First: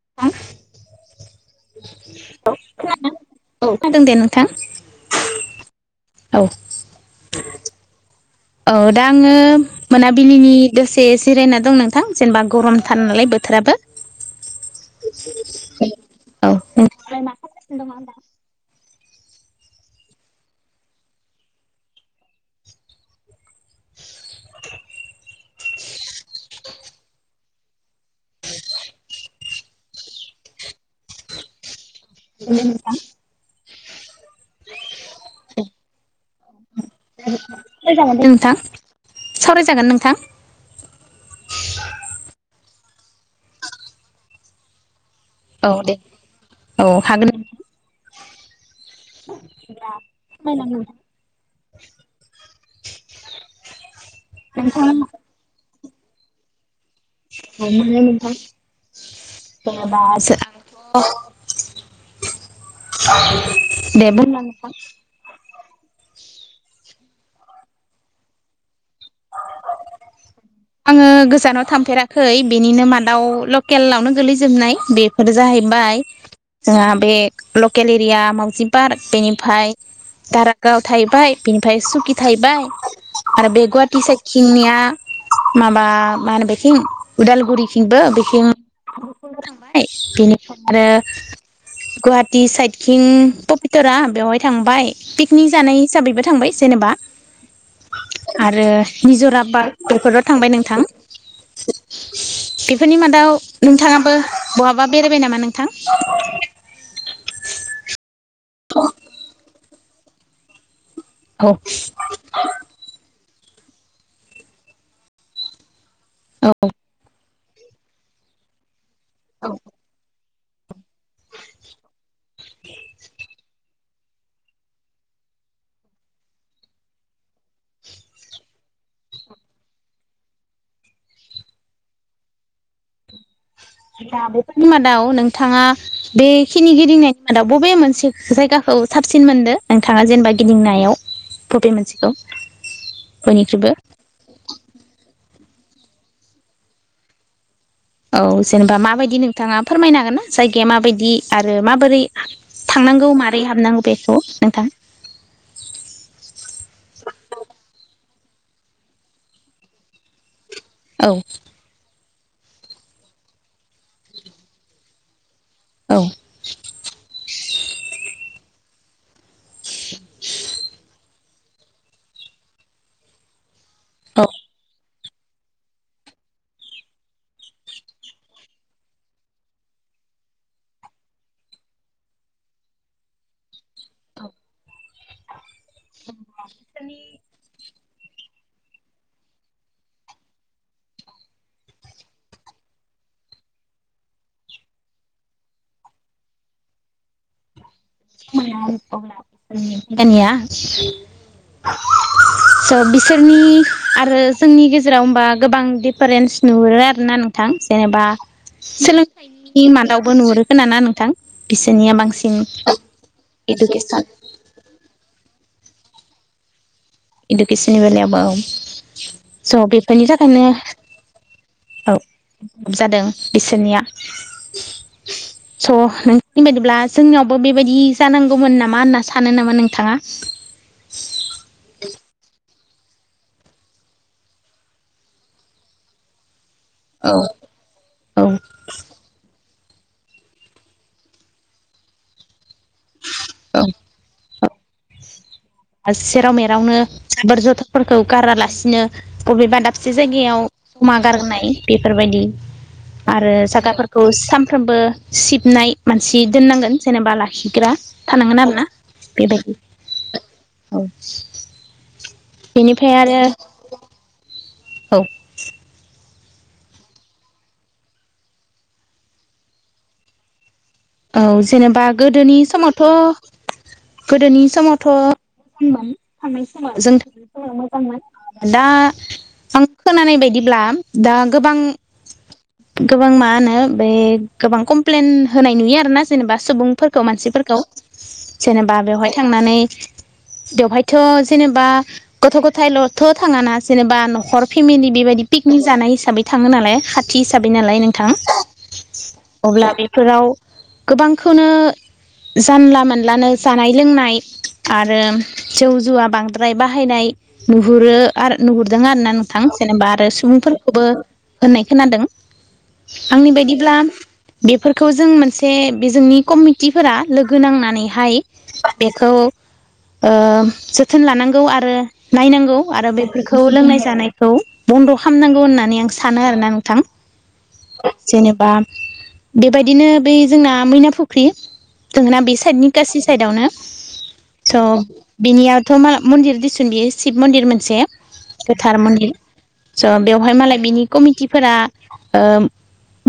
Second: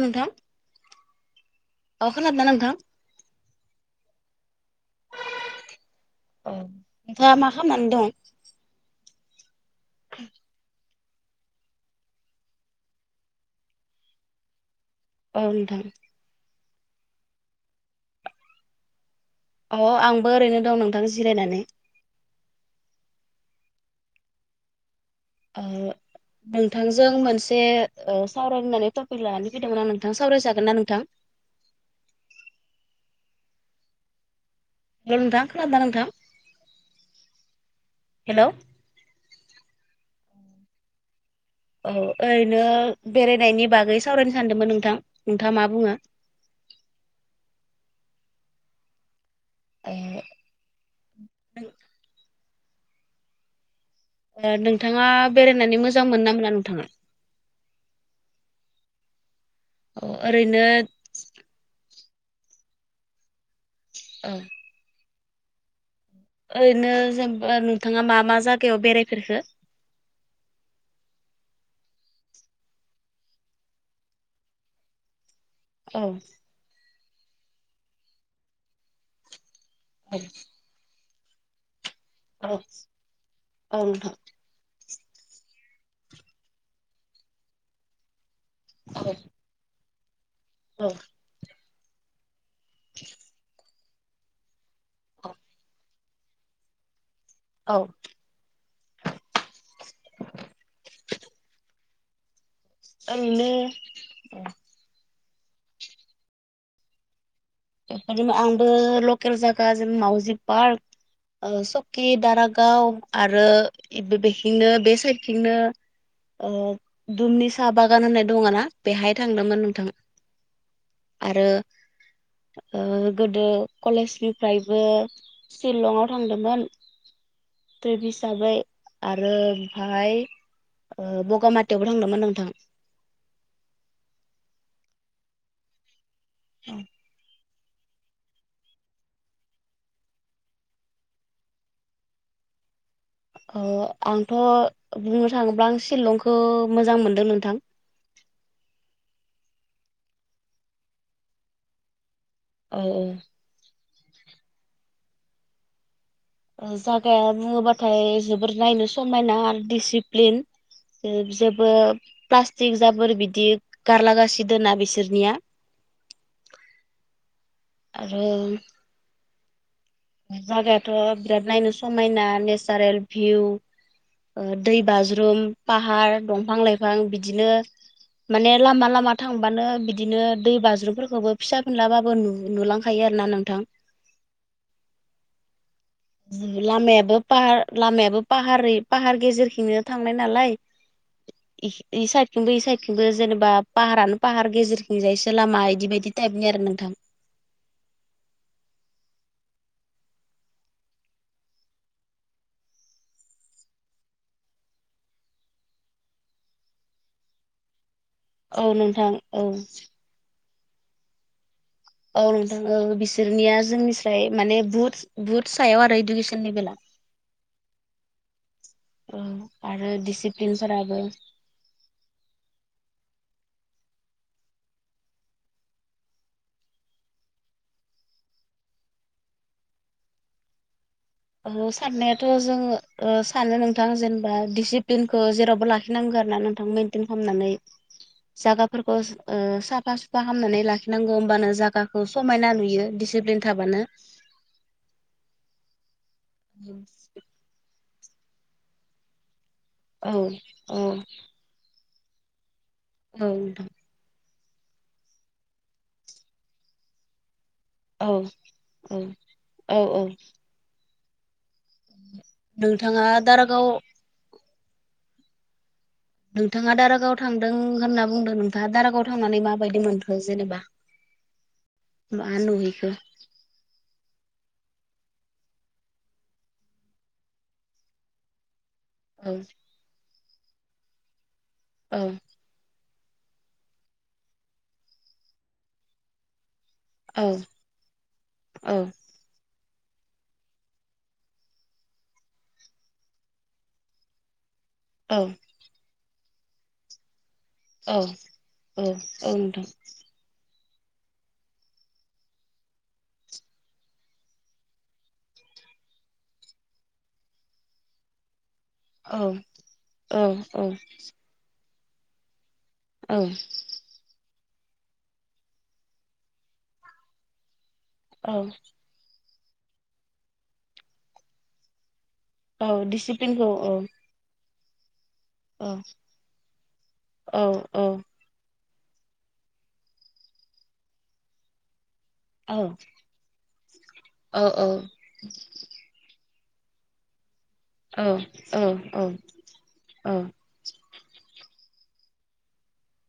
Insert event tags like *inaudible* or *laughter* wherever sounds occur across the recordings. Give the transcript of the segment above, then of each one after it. नोंथां अ खोनादोंना हलौ नोंथां खोनादों औ खोनादों दे नोंथां औ नोंथाङा मा खालामनानै दं औ दा आङो मोनाबिलिनि दसे एसे जिरायना दं नोंथां जेनेबा गरमथान नालाय बोथोराबो औ नोंथां औ नोंथांआलाय मा खालामगासिनो दङ होनदां अ आंबो ओरैनो दं नोंथां जिरायनानै *unintelligible* नोंथांजों मोनसे सावरायनानै टपिक लानानै नोंथां सावरायजागोन ना नोंथां *unintelligible* हेलौ नोंथां खोनादोना नोंथां सावरायजागोन हेलौ नोंथां सावरायजागोन नोंथां औ ओरैनो बेरायनायनि बागै सावरायनो सानदोंमोन नोंथां नोंथाङा मा औ बुङो दे औ हागोन ओ *unintelligible* नोंथाङा बेरायनानै मोजां मोन ना मोना नोंथाङा मोनो नोंथां औ जेसेबा ओरैनो जोंहाथ दे औ बुंलाय नोंथां ओरैनो जेनबा नोंथाङा मा मा जायागायाव बेरायफेरखो आङो गोजानाव थांफेराखै बेनिनो मादाव लकेलावनो गोलैजोबनाय बे फोर जाहैबाय औ जोंहा बे लकेल एरिया मावउजि पार्क बेनिफ्राय औ दारागायाव थाहैबाय बिनिफ्राय औ थाहबाय आरो बे औ गुवाहाटि नोंथां साइदथिंनिया माबा मा होनो बेथिं उदालगुरिथिंबो बेथि ए गुवाहाटी सायेदथिं बेवहाय थांबाय औ पिकनिक जानाय हिसाबैबो थांबाय जेनेबा औ आरो मिजराबाद बेफोराव थांबाय नोंथां बेफोरनि मादाव ओरैनो नोंथाङाबो बहाबा बेराय नामा नोंथां बेफोर आंबो लकेल जायगा ज मावउजि औ पार्क सकि दारागाव आरो बेखनो बे साइदथिंनो औ दुमनि साहा बागान होननाय दङ ना बेहाय थांदोंमोन नोंथाङा आरो गोदो कलेजनिफ्रायबो सिलंङाव थांदोंमोन थ्रिब हिसाबै आरो ओमफाय बगामाथियावबो थांदोंमोन नोंथां दा बेफोरनि मादाव नोंथाङा बेखिनि गिदिंनायनि मादाव बबे मोनसे जायगाखौ साबसिन मोनदों नोंथाङा जेनेबा गिदिंनायाव फबे मोनसेखौ बयनिख्रुइबो आंथ बुंनो थाङोब्ला आं सिलंखौ मोजां मोनदों नोंथां औ जेनेबा माबायदि नोंथाङा फोरमायनो हागोन ना जायगाया माबायदि आरो माबोरै औ औ थांनांगौ माबोरै हाबनांगौ बेखौ नोंथां जागाया बुङोबाथाय जोबोर नायनो समायना आरो दिसिप्लिन औ जेबो प्लास्टिक जाबोर बिदि गारलागासि दोना बिसोरनिया औ आरो जागायाथ बिराद नायनो समायना नेसारेल भिउ औ दै बाज्रुम फाहार दंफां लाइफां बिदिनो माने लामा लामा थांबानो बिदिनो दै बाज्रुमफोरखौबो फिसा फिलाबाबो नुलांखायो आरो ना नोंथां *unintelligible* लामायाबो पाहार लामायाबो पाहारै पाहार गेजेरखं थांनाय नालाय इ साइदखंबो इ साइदखंबो जेनेबा पाहारानो पाहार गेजेरथिंजायसो लामा इदि बायदि थाइबनि आरो नोथां *unintelligible* स' बिसोरनि आरो जोंनि गेजेराव होमबा गोबां दिफारेन्स नुहुरो आरोना नोंथां जेनेबा औ नोंथां औ सोलोंथाइनि मादावबो नुहुरोखोन ना नोंथां बिसोरनिया औ बांसिन नोंथां औ बिसोरनिया इडुकेसन जोंनिस्राय माने बुहुत बुहुत सायाव आरो इडुकेसननि बेला इडुकेसननि बेलायावबो औ स' आरो बेफोरनि थाखायनो दिसिप्लिनफोराबो औ गो जादों बिसोरनिया *inaudible* स' नोंनि बायदिब्ला जोंनियावबो बेबायदि जानांगौमोन नामा होनना सानो नामा नोंथाङा औ साननायाथ' जोङो सानो नोंथां जेनेबा डिसिप्लिनखौ जेरावबो लाखिनांगौ आरो ना नों औ खालामनानै औ जा साफा सुफा खालामामनानै लाखिनांगौ होमबानो जायगाखौ समायना नुयो दिडसिप्लिन औ थाबानो सेराव मेरावनो साबोर जथाफोरखौ गारालासिनो बबेबाब जाय औ औ जमा गारनाय बेफोरबायदि औ आरो नोंथां जागाफोरखौ सानफ्रोमबो सिबनाय मानसि दोननांगोन जेनेबा लाखि गा औ थानांगोन आरोना औ बेबायदि औ औ औ बेनिफ्राय नोंथाङा आरो दारागाव औ नोंथाङा दारागाव थांदों होनना बुंदों नोंथाङा दारागाव थांनानै माबायदि मोनखो जेनेबा औ जेनेबा मा गोदोनि नुहैखो समावथ' गोदोनि समावथ' मोजांमोन थांनाय समा जों थांनाय समाव मोजांमोन दा औ आं खोनानाय बायदिब्ला दा गोबां औ गोबां मा होनो बे गोबां कमप्लेन होनाय नुयो आरोना जेनेबा सुबुं फोरखौ औ मानसिफोरखौ औ जेनेबा बेवहाय थांनानै बेवहायथ' जेनेबा गथ' गथायल'थ' थाङाना जेनेबा न'खर फेमिलि औ बेबायदि पिकनिक जानाय हिसाबै थाङो नालाय खाथि ह हिसाबै नालाय औ नोंथां औ औ नोंथां अब्ला बेफोराव गोबांखौनो जानला मोनानलानो जानाय लोंनाय आरो जौ जुवा बांद्राय बाहायनाय नुहुरो आरो नुहुरदों आरो ना औ नोंथां जेनेबा आरो औ औ सुबुंफोरखौबो होननाय खोनादों औ आंनि बायदिब्ला बेफोरखौ जों मोनसे सासे बेजोंनि कमिटिफोरा लोगो नांनानैहाय औ बेखौ जोथोन लानांगौ आरो नायनांगौ औ आरो बेफोरखौ दिसिप्लिनखौ औ लोंनाय जानायखौ बन्द' खालामनांगौ औ होननानै आं सानो आरोना नोंथां औ औ जेनेबा बेबायदिनो बै जोंना मैना फुख्रि दोंना बे औ साइदनि गासै साइदआवनो औ स' बिनियावथ' मा मन्दिर बेयोशि मन्दिर मोन मोनसे औ औ गोथार मन्दिर स' बेवहाय मालाय बिनि कमिटिफोरा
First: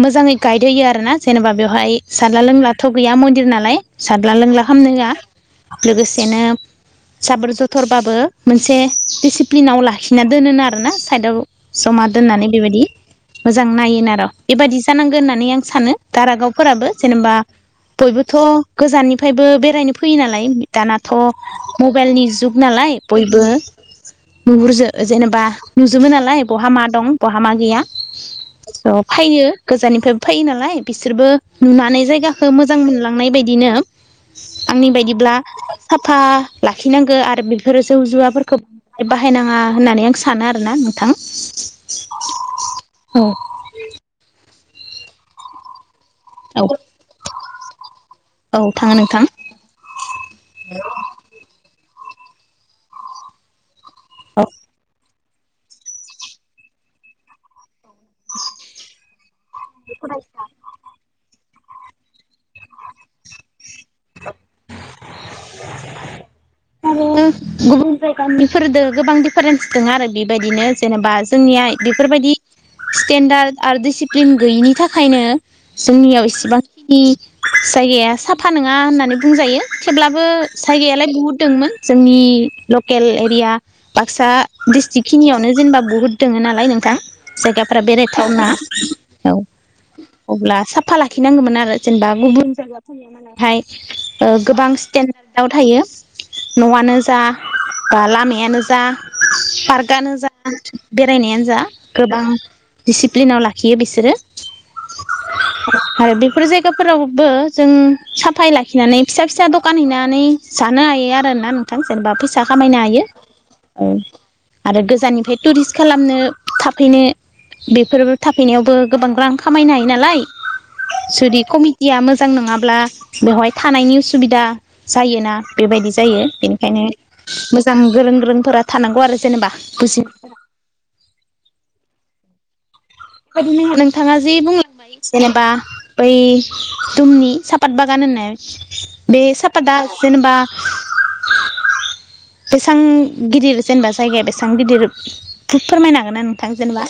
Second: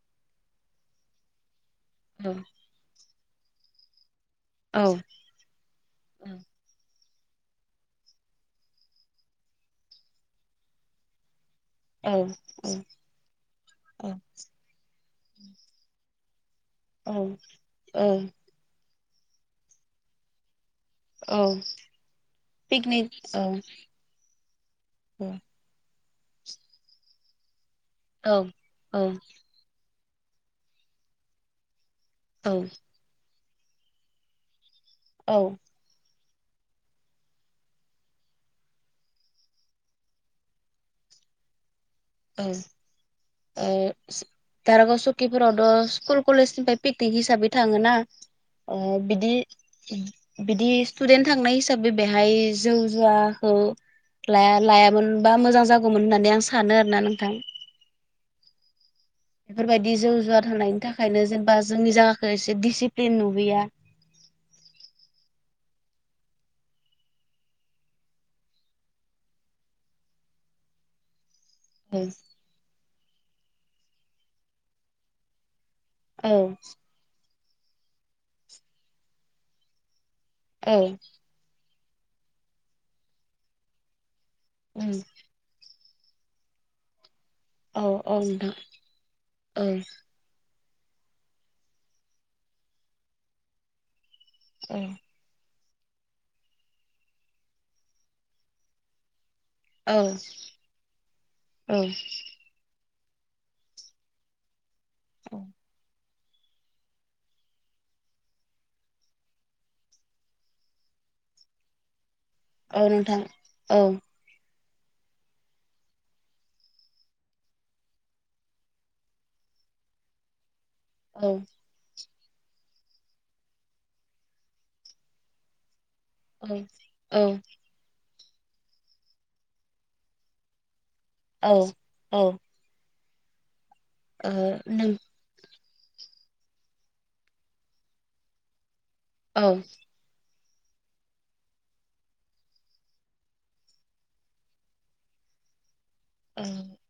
मोजाङै गाइद होयो आरोना जेनेबा बेवहाय सारला लोंलाथ' गैया मन्दिर नालाय सारला लोंला खालामामनो होवा लोगोसेनो साबोर जथरबाबो मोनसे दिडिसिप्लिनाव लाखिना दोनोनो आरोना साइदआव जमा औ दोननानै बेबायदि मोजां नायोन आरो' बेबायदि जानांगोन होननानै आं सानो दारागावफोराबो जेनेबा औ बयबोथ' गोजाननिफ्रायबो बेरायनो फैयो नालाय दानाथ' औ मबाइलनि जुग नालाय पिकनिक बयबो औ नुहुरजो औ जेनेबा नुजोबो नालाय बहा मा दं बहा मा गैया औ स' औ फैयो गोजाननिफ्रायबो फैयो नालाय बिसोरबो नुनानै जायगाखौ मोजां मोनलांनाय बायदि बिदिनो आंनि बायदिब्ला औ साफा लाखिनांगौ आरो बेफोरो जौ जुवाफोरखौय बाहायनाङा होननानै आं सानो आरोोना नोंथां औ औ दारागाव सकिफोरावथ' स्कुल कलेज औ निफ्राय पिकनिक हिसाबै थाङो ना औ थाङो नोंथां बिदि बिदि स्टुदेन्ट थांनाय हिसाबै बे बेहाय जों जुवाखौ औ लाया लायामोन बा मोजां जागौमोन होननानै आं सानो आरोोना नोंथां बेफोरबायदि जौ जुवार होनायनि थाखायनो जेनेबा जोंनि जायााखखौ एसे डिसिप्लिन नुबोैया *inaudible* *inaudible* आरो गुबुन जायगानिफोरजों गोबां दिफारेन्स दं आरो बेबायदिनो जेनेबा जोंनियााय औ बेफोरबायदि स्टेन्डार्ड आरो डिसिप्लिन गैयिनि थाखायनो औ जोंनियाव इसेबांखिनि जायगाया साफा नङा होननानै बुंजायो थेब्लाबो जायगायालाय बुहुत दंमोन जोंनि लकेल एरिया ब बाक्सा डिस्ट्रिक खिनियावनो जेनेबा बहुद दङ नालाय नोंथां जायगाफ्रा बेरायथावना औ अब्ला फुफा लाखिनांगौमोन आरो जेनेबा गुबुन जायगाफोरनि मावहाय औ गोबां स्टेेनडार्दआव थायो न'आनो जा बा लामायानो जा पार्कआानो जा बेरायनायानो जा औ गोबां दिडसिप्लिनाव लाखियो बिसोरो आरो बे बेफोर जायगाफोरावबो जों साफाय लाखिनानै फिसा फिसा दखान हैनानै जानो हायो आरोोना नोंथां जेनेबा फैसा फिसा खामायनो औ हायो नोंथां औ आरो गोजाननिफ्राय टुरिस्ट खालामनो थाफैनो बेफोर थाफैनायावबो गोबां रां खामायनो हायो नालाय औ जुदि कमिटिया मोजां नङाब्ला बेवहाय थानायनि उसुबिदा जायोना बेबायदि जायो औ बेनिखायनो औ मोजां गोरों गोर रोंफोरा थानांगौ आरो जेनेबा बजि औ औ नो नोंथाङा जि बुंलांबाय नों जेनेबा बै दुमनि सापात बागान होननाय बे औ सापाादा जेनेबा *inaudible* बेसेबां गिदिर जेनेबा जायगाया बेसेबां गिदिर फोरमायनो हागोन ना नोंथां जेनेबा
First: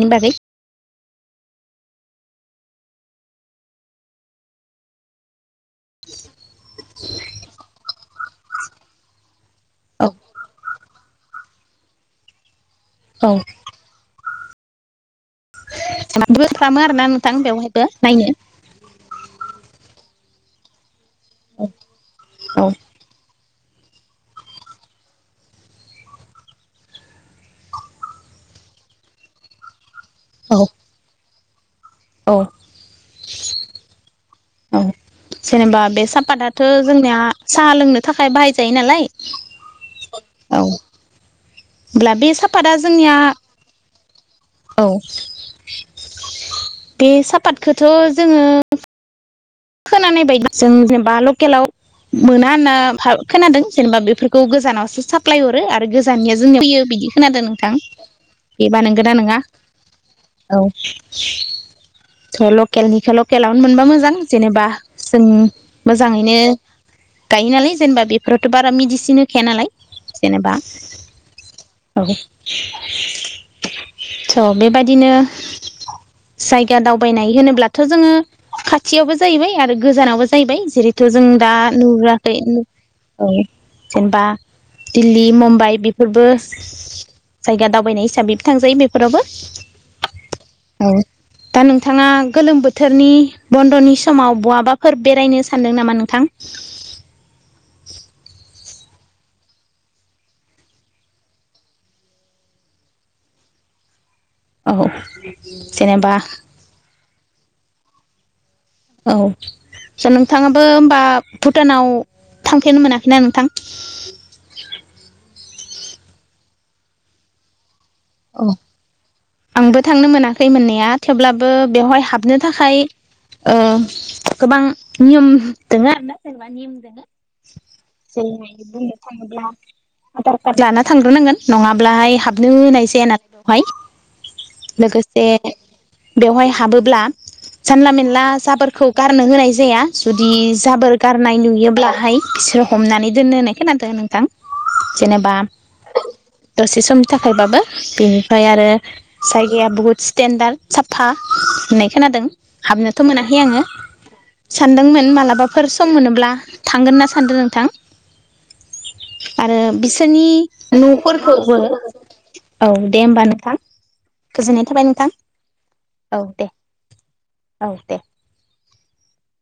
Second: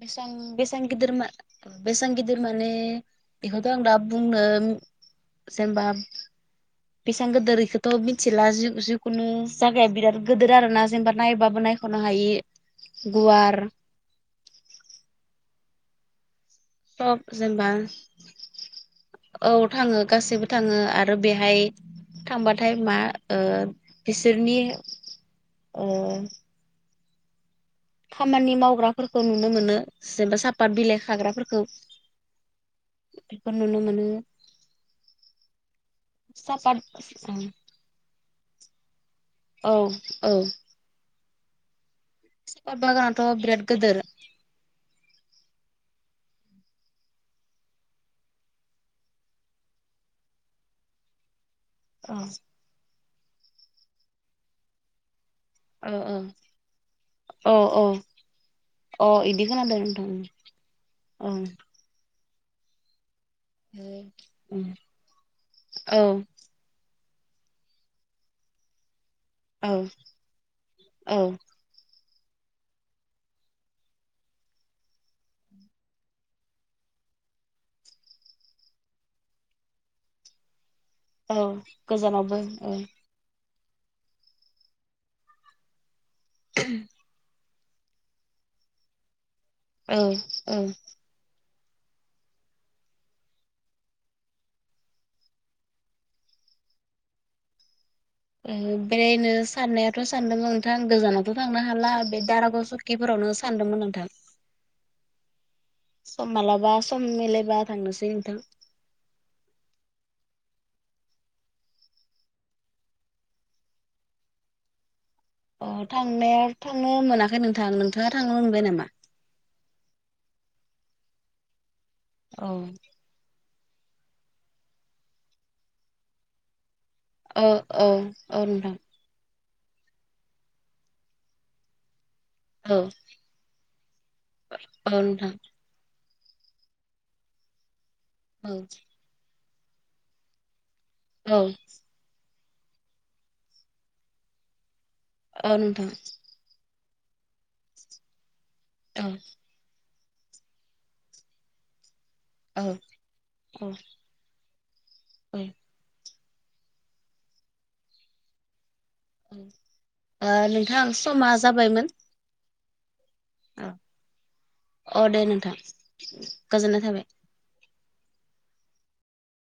बे बागै बेसां गिदिर बेसेबां गिदिर माने बेखौथ' आं दा बुंनो जेनेबा बेसेबां गोदोरखौथ' मिथिला जिखुनु जायागाया औ बिराद गिदिर आरो ना जेनबा नायबाबो नायख'नो हायि औ गुवार म खालामो आरो ना सब नोंथां जेनेबा बेवहायबो नायनो औ थाङो गासैबो थाङो आरो बेहाय औ थांबाथाय मा बिसोरनि अ खामानि मावग्राफोरखौ नुनो मोनो जेनेबा औ साफात बिलाइ खाग्राफोरखौ औ बेफोर नुनो मोनो औ जेनेबा बे सापाताथ' सापात जोंनिया साहा लोंनो थाखाय बाहायजायो नालाय औ औ होमब्ला बे साफातआ सापात जोंनिया बागानाथ' बिराद गोदोर औ बे सापातखोथ' जोङो खोनानाय बायदि जों जेनेबा लकेलाव औ मोना होनना भा खोनादों जेनेबा बेफोरखौ गोजानावसो साफ प्लाय हरो आरो औ गोजाननिया जों फैयो बिदि खोनादों औ नोंथां बेबा औ अ नोंगोना नोङा! इदि खोनादों नोंथां औ ओं थ' लकेलनिखो लकेलावनो मोनबा ओं। मोजां जेनेबा उम जों औ मोजाङैनो गायो नालाय जेनेबा बेफोरावथ' बारा मिदिसिनो थाया नालाय औ जेनेबा औ औ। थ' बेबायदिनो जायगा दावबायनाय होनोब्लाथ' जोङो खा थियावबो जाहैबाय आरो गोजानावबो जाहैबाय जेरैथ' जों औ दा नुह'राखै औ। जेनेबा दिल्ली मुम्बाइ बेफोरबो जायगा दावबायनाय हिसाबैबो थांजायो बेफोरावबो। औ औ दा नोंथाङा गोलोम बोथोरनि बन्द'नि समाव बहाबाफोर बेरायनो सानदों नामा नोंथां? बेरायनो साननायाथ' सानदोंमोन नोंथां गोजानावथ' थांनो हाला बे दारागाव सकिफोरावनो सान दोंमोन नोंथां औ जेनेबा सम मालाबा सम मिलायबा थांनोसै। थां औ स' नोंथाङाबो होमबा भुटानाव थांफेरनो मोनाखैना नोंथां? अ थांनाया थांनो मोनाखै नोंथां नोंथाङा थांनो औ मोनबाय नामा? आंबो थांनो मोनाखै मोननाया थेवब्लाबो बेवहाय हाबनो औ थाखाय ओ गोबां नियम दोङो आरोना जेनेबा नियम दोङो। औ औ औ जेरैबायदि नोंथां बुंनो थाङोब्ला आधार कार्ड लाना थांग्रोनांगोन नङाब्लाहाय हाबनो औ होनाय जाया नालाय बेवहाय। औ लोगोसे नोंथां बेवहाय हाबोब्ला जानला मेनला औ जाबोरखौ गारनो होनाय जाया जुदि जाबोर गारनाय औ नुयोब्लाहाय बिसोरो हमनानै दोनो होननाय खोनादों नोंथां जेनेबा औ नोंथां दसे समनि थाखायबाबो बेनिफ्राय आरो औ जायगाया बहुत स्टेनडार्ड साफा होननाय खोनादों हाबनोथ' मोनाखै आङो। औ सानदोंमोन मालाबाफोर सम मोनोब्ला थांगोन होनना सानदो नोंथां। औ आरो बिसोरनि ओ नोंथां समा न'फोरखौबो जाबायमोन औ दे ओमबा नोथां। औ गोजोननाय थाबाय नोंथां अ दे औ दे गोजोननाय थाबाय। औ दे।